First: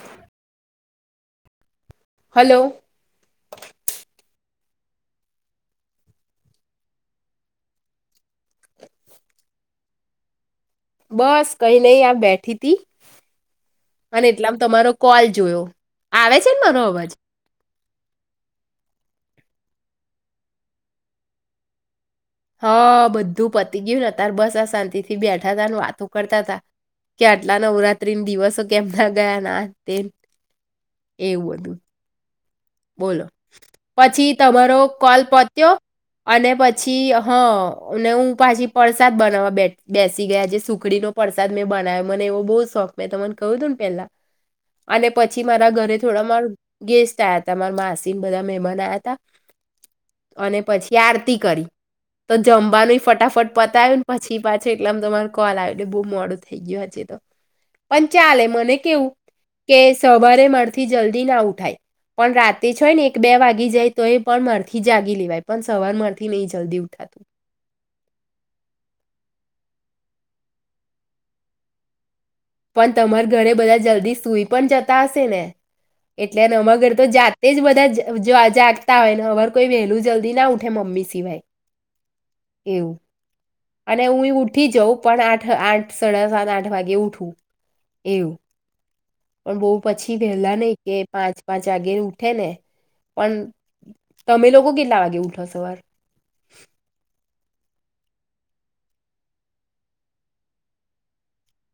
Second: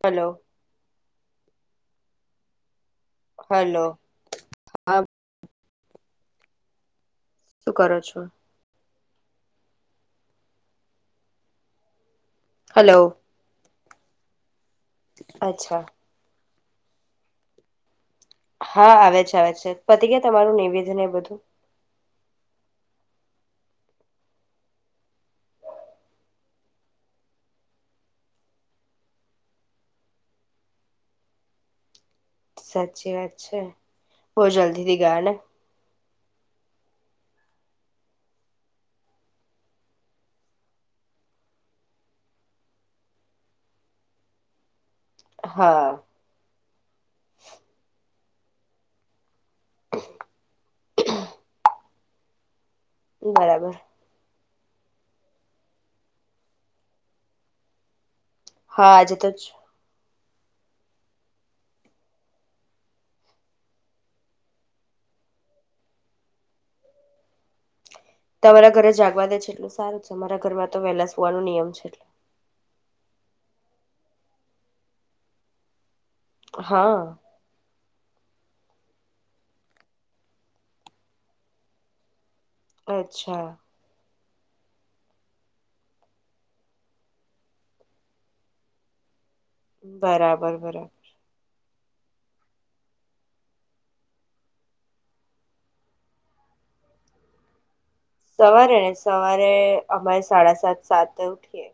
Hello hello hello હા શું કરો છો. બસ કઈ નહી આપ બેઠ હલો [unintelligible] અને એટલા તમારો કોલ જોયો અચ્છા આવે [unintelligible] હા આવે છે, આવે છે, પતિ ગયા તમારું નિવેદન એ બધું. હા બધું પતી ગયું ને અત્યારે બસ આ શાંતિ થી બેઠા ત વાતો કરતા હતાા કે આટલા નવરાત્રી દિવસો કેમ ના ગયા ના તેમ એવું બધું. સાચી બોલો વાત છે પછી બહુ તમારો જલ્દીથી કોલ ગયા ને પત્યો. અને પછી હા હું પાછી પરસાદ [unintelligible] બેસી ગયા જે સુખડીનો પરસાદ મેં બનાવ્યો મને એવો બહ શોખ મેં મને કહ્યું તું ને પેલા અને પછી મારા હા ઘરે થોડા માર ગેસ્ટ આવ્યા હતા. સીન બધા મમાન આયા હતા અને પછી આરતી કરી તો જમ બા ન ફટાફટ બરાબર પતાય પછી પાછો એટલામાં તમારો કોલ આઈ ગયો. બહુ મોડું થઈ ગયું હજી તો પણ ચાલે મને હા કેવું આજે તો કે સવારે મારાથી જલ્દી ના ઉઠાય પણ રાતે છય ને એક બે વાગી જાય તો એ પણ મારથી જાગી લેવાય પણ સવાર મારથી નહી જલ્દી ઉઠાતું. તમારા ઘરે જાગવા દે છે એટલું સારું છે અરા ઘરમાં તો વહેલા સુવાનું નિયમ છે. પણ તમારા ઘરે બધા જલ્દી સુઈ પણ જતા હશે ને. એટલે અમારા ઘર હા તો જાતે જ બધાજ જો આ જાગતા હોય ને અગર કોઈ વહેહલું જલ્દી ના ઉઠે મમ્મી સિવાય. અચ્છા. ને હુંય ઉઠી જાઉં પણ આઠ આઠ સાડા સાત આઠ વાગે ઉઠવું એવું. પણ બહુ પછી બરાબર વહેલા નહી બરાબર કે પાંચ પાંચ વાગે ઉઠે ને પણ તમે લોકો કેટલા વાગે ઉઠો સવાર? સવારે ને સવારે અમારે સાડા સાત સાત ઉઠીએ.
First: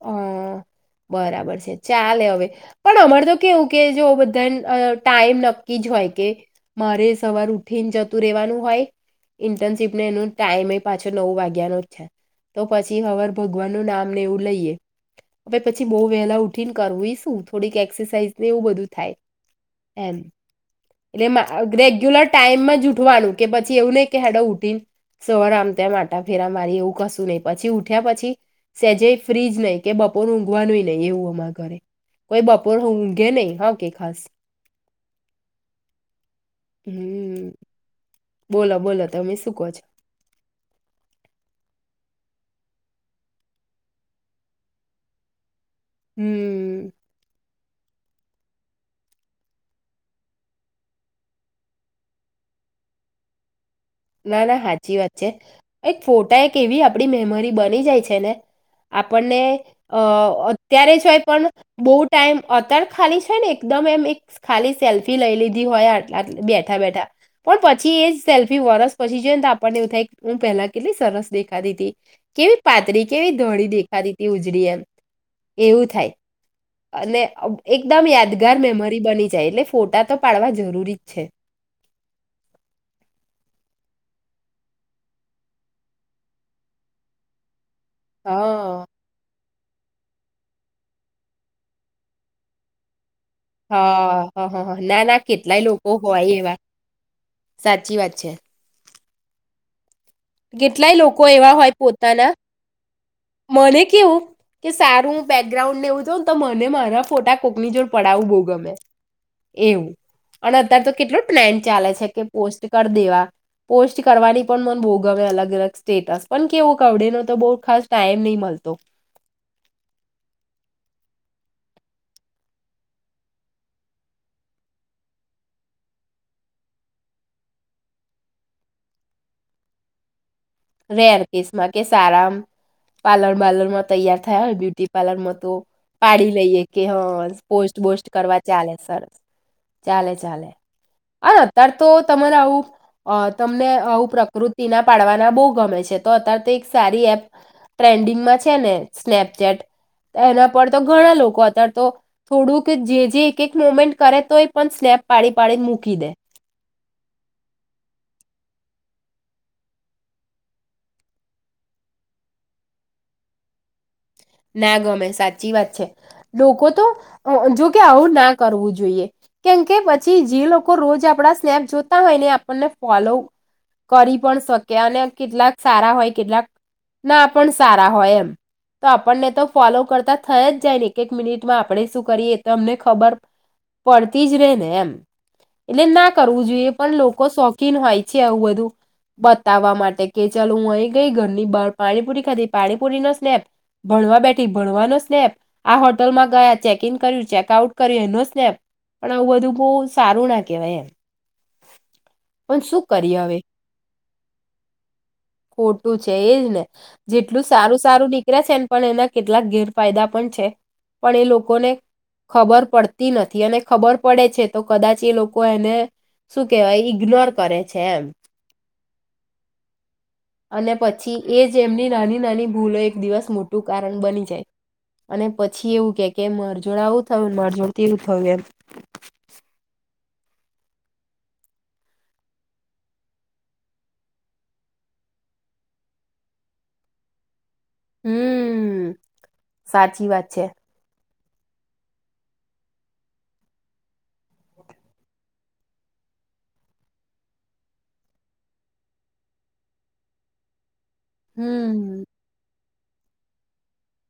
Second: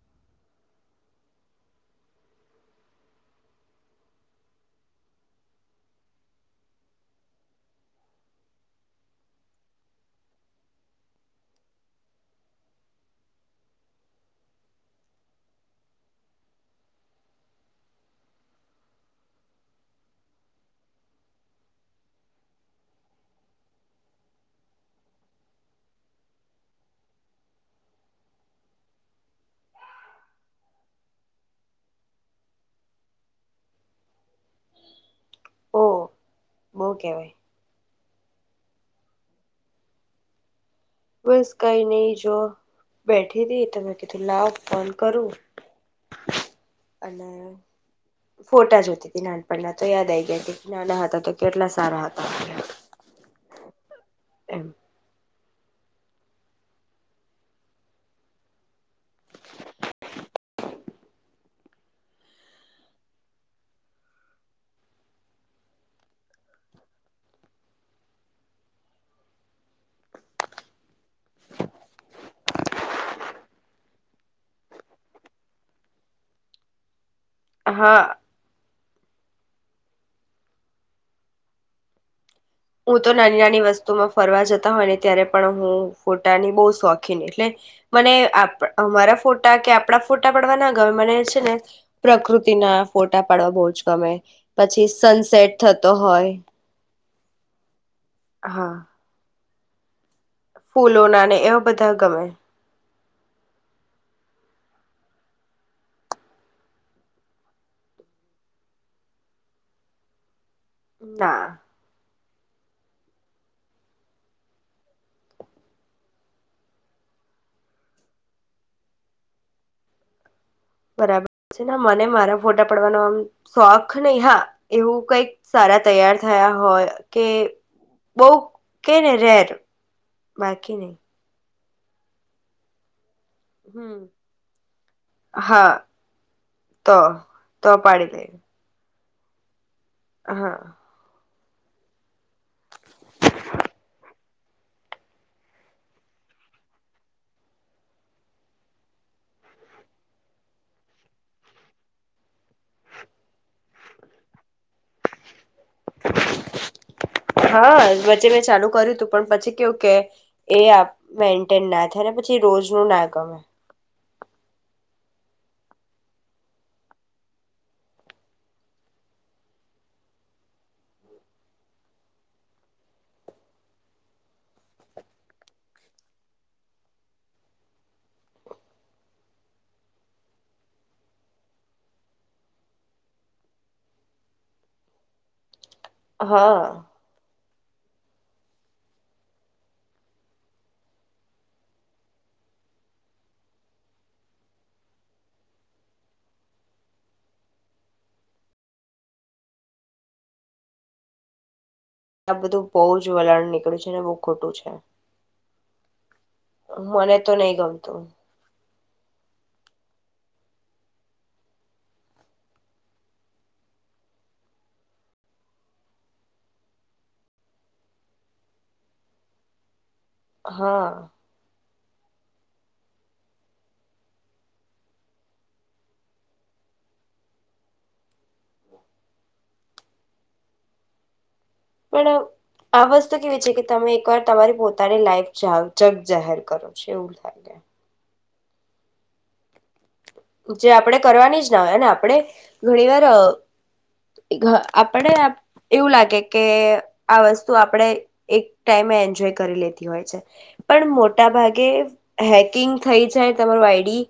હ. બરાબર છે ચાલે હવે પણ અમારે તો કેવું કે જો બધા ટાઈમ નક્કી જ હોય કે મારે સવાર ઉઠીને જતું રેવાનું હોય ઇન્ટર્નશીપને એનું ટાઈમ પાછો નવ વાગ્યાનો જ છે તો પછી હર ભગવાન નું નામ ને એવું લઈએ. હવે પછી બઉુ વહેલા ઉઠીને કરવું શું થોડીક એક્સરસાઈઝ એવું બધું થાય એમ એટલે એમાં રેગ્યુલર ટાઈમમાં જ ઉઠવાનું કે પછી એવું નહી કે હેડો ઉઠીને સવાર આમ તેમ આટા ફેરા મારી એવું કશું નહી પછી ઉઠ્યા પછી સેજે ફ્રીજ નહી કે બપો પોર ઊંઘવાનુંય નહી એવું અમાર ઘરે કોઈ બપોર ઊંઘે નહી હ કે ખાસ ઓ બહુ કેવાય હમ્મ. બોલો બોલો તમે શું કહો છો? બસ કઈ નહી જો બેઠી હતી તો મેં કીડું લાવ ફોન કરું. હમ અને ફોટા જોતી હતી નાનપણના તો યાદ આ ગયા ત નાના હતા તો કેટલા સારા હતા. ના ના એમ હાચી વાત છે. એક ફોટા એક એવી આપડી મેમરી બની જાય છે ને આપણને અ અત્યારે છે પણ જ ટાઈમ અત્યારે ખાલી છે ને એકદમ એમ એક ખાલી સેલ્ફી લઈ લીધી હોય બેઠા બેઠા પણ પછી એ જ સેલ્ફી વરસ પછી જોઈને તો આપણને એવું થાય હું પહેલા કેટલી સરસ દેખાતી હતી કેવી પાતળી, કેવી ધોળી દેખાતી હતી, ઉજળી એમ એવું થાય. અને એકદમ હા યાદગાર મેમરી બની જાય એટલે ફોટા તો પાડવા જરૂરી જ છે. હું તો નાની નાની વસ્તુમાં ફરવા જતા હોય ને ત્યારે પણ હું ફોટાની બહુ શોખીન એટલે મને આપ હા અમારા ફોટ કે આપડા ફોટા પડવા ના ગમે મને છે ને પ્રકૃતિના ફોટા ટા પાડવા બહ જ ગમે, હા હા હા હા પછી સનસેટ થતો હોય. સાચ ચી વાત છે. હા કેટલાય લોકો ફૂલોના ને એવા હોય બધા ગમે પોતાના મને કેવું કે સારું બેકગ્રાઉન્ડને એવું જોઉં ને તો મને મારા ફોટા કોકની જોડ પડાવું બહુ ગમે એવું. અને અત્યારે તો કેટલું ના પ્લેન ચાલે છે કે પોસ્ટ કર દેવા પોસ્ટ કરવાની પણ મન બો ગ ગમે અલગ-અલગ સ્ટેટસ પણ કેવું આવડે ન તો બો ખાસ ટાઈમ નહી મલતો. બરાબર છે મને મારા ફોટા પડવાનો આમ શોખ નહ હા એવું કઈક સારા તૈયાર થયા હોય કે બહ કેય ને રેર બાકી નય. માં કે સારામ પાર્લર બાર્લરમાં હમ તૈયાર થયા હોય, બ્યુટી પાર્લરમાં તો હા પાડી લઈએ, કે હ તો તો પોસ્ટ બોસ્ટ પાડી દે કરવા ચાલે સર ચાલે ચાલે. હા આ અત્યાર તો, તમારે આવું અ તમને આવું પ્રાકૃત તિ ના પાડવાના બો ગમે છે. તો અત્યારે તો એક સારી એપ ટ્રેન્ડિંગમાં છે ને, સ્નેપચેટ એના પર તો ઘણા લોકો અત્યારે તો થોડુંક જે જે એક એક મોમેન્ટ કરે તો પણ સ્નેપ પાડી પાડીને મૂકી દે [inaudible] હા! વચ્ચે મેં ચાલુ કરેલુ હતું. પણ પછી કેવું કે, એ મેન્ટેન ના થાય ને પછી રોજ નું ના ગમે. ના ગમે સાચી વાત છે. લોકો તો અ જો કે આવું ના કરવું જોઈએ. કેમકે પછી જે લોકો રોજ આપડા સ્નેપ જોતા હોય ને, આપણને ફોલો કરી પણ શકે, અને કેટલાક સારા હોય, કેટલાક ના પણ સારા હોય એમ. તો આપણને તો ફોલો કરતા થય જ જાય ને, એક એક મિનિટમાં આપણે શું કરીએ તો, અમને ખબર પડતી જ રેય ને એમ. એટલે ના કરવું હા જોઈએ પણ લોકો શોખ કીન હોય છે. આવું બધું બતાવવા માટે કે, ચાલ હું અહી ગઈ ઘરની બહાર પાણીપુરી ખાધી, પાણીપુરી નો સ્નેપ. ભણવા બેઠી ભણવાનો સ્નેપ, આ હોટલમાં ગયા ચેક ઈન કર્યું ચેક આઉટ કર્યું એનો સ્નેપ, પણ આવું બધું બહું સારું ના કહેવાય એમ. આ પણ બધું બહુ શું જ કરીએ હવે વલણ નીકળ્યું છે. અને બહુ ખોટું છે. તે એજ ને, મને તો જેટલું નહી સારું ગમતું સારું નિકળે છે ન પણ એના કેટલાક ગેરફાયદા પણ છે. પણ એ લોકોને ખબર પડતી નથી, અને ખબર પડે છે, તો કદાચ એ લોકો એને શું કેવાય? ઇગ્નોર કરે છે એમ. અને હા પછી એ જ એમની નાની નાની ભૂલો એક દિવસ મોટું કારણ બની જાય. અને પછી એવું કેય કે માર જોડે આવું થયું માર જોડે તેવું થયું એમ. પણ આ વસ્તુ કેવી છે કે, તમે એકવાર તમારી પોતાની લાઈફ જગ જાહેર કરો છો એવું લાગે. હમ સારુ ચી વાત છે. જે આપણે કરવાની જ ના હોય, અને આપણે ઘણી વાર અ આપણે એવું લાગે કે, આ વસ્તુ આપણે એક ટાઈમે એન્જોય કરી લેતી હોય છે. પણ મોટા ભાગે હમ હેક કિંગ થઈ જાય તમારું આઈડી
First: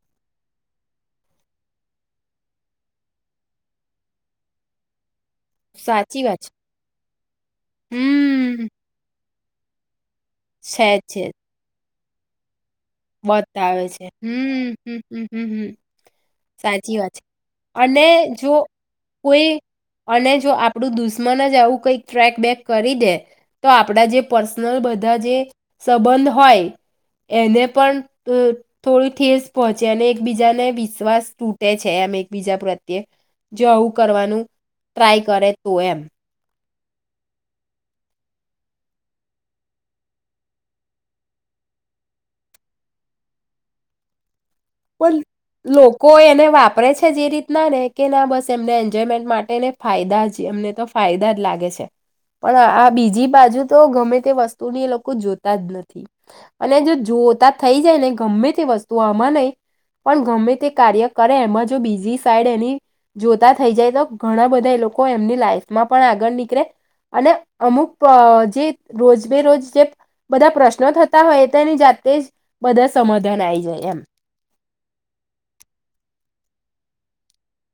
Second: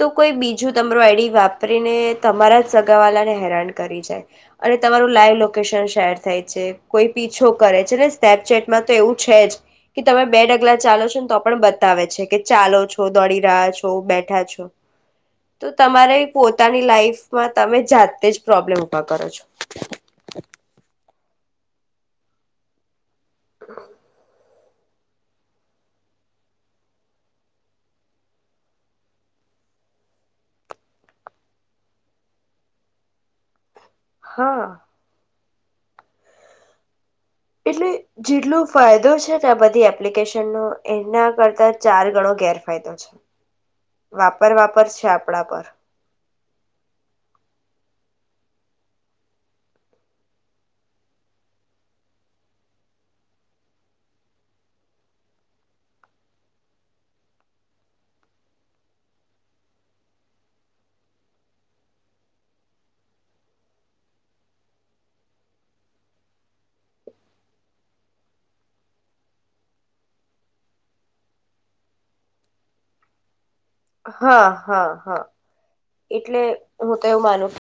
તો કોઈ બીજું તમારું આઈડી વાપરીને, તમારા સગાવાલા ને હેરાન કરી જાય. અને તમારું લાઈ લોકેશન શેર સાચી થાય વાત છે કોઈ છો કરે છે ને, હમ સ્નેપચેટમાં તો એવું છે જ. કે તમે બે ડગલા છે ચાલો છો છે તો પણ બત તાવે છે કે ચાલો છો, દોડી રહ્યા બતાવે છો, છે બેઠા છો? હમ હમ હમ હમ હમ તો તમારે પોતાની સાચી વાત છે લાઈફમાં, તમે અને જાતે જ જો પ્રોબ્લેમ ઊભા કરો છો? કોઈ અને જો આપણું દુશ્મન જ આવું કઈક ટ્રેક બેક કરી દે. તો આપણા જે પર્સ ન બધા જે સંબંધ હોય એને પણ થોડી ઠેસ પહોંચે અને એકબીજાને વિશ્વાસ તૂટે છે, આમ એકબીજા પ્રત્યે જો આવું કરવાનું હા ટ્રાય કરે. શું એમ. એટલે જેટલો ફાયદો છે ને આ બધી એપ્લિકેશન નો, એના કરતા ચાર ગણો ગેરફાયદો છે. વાપર છે પણ આપણા પર લોકો એને વાપ પરે છે જે રીતના ને કે ના, બસ એમને એન્જોયમેન્ટ માટેને ફાયદા જ એમને તો ફાયદા જ લાગે છે, પણ આ બીજી બાજુ તો ગમે તે વસ્તુની એ લોકો જોતા જ નથી, અને જો જોતા થઈ જાય ને ગમે તે વસ્તુ આમાં નહીં. પણ ગમે તે કાર્ય કરે, એમાં જો બીજી સાઈડ એની જોતા થઈ જાય તો ઘણા બધા એ લોકો એમની લાઈફમાં પણ આગળ નીકળે, અને અમુક જે રોજ બેરોજ જે બધા પ્રશ્નો થતા હોય તે એની જાતે જ બધા સમાધાન આઈ જાય. એમ હા. હા હા, એટલે હું તો એવું માનું છું.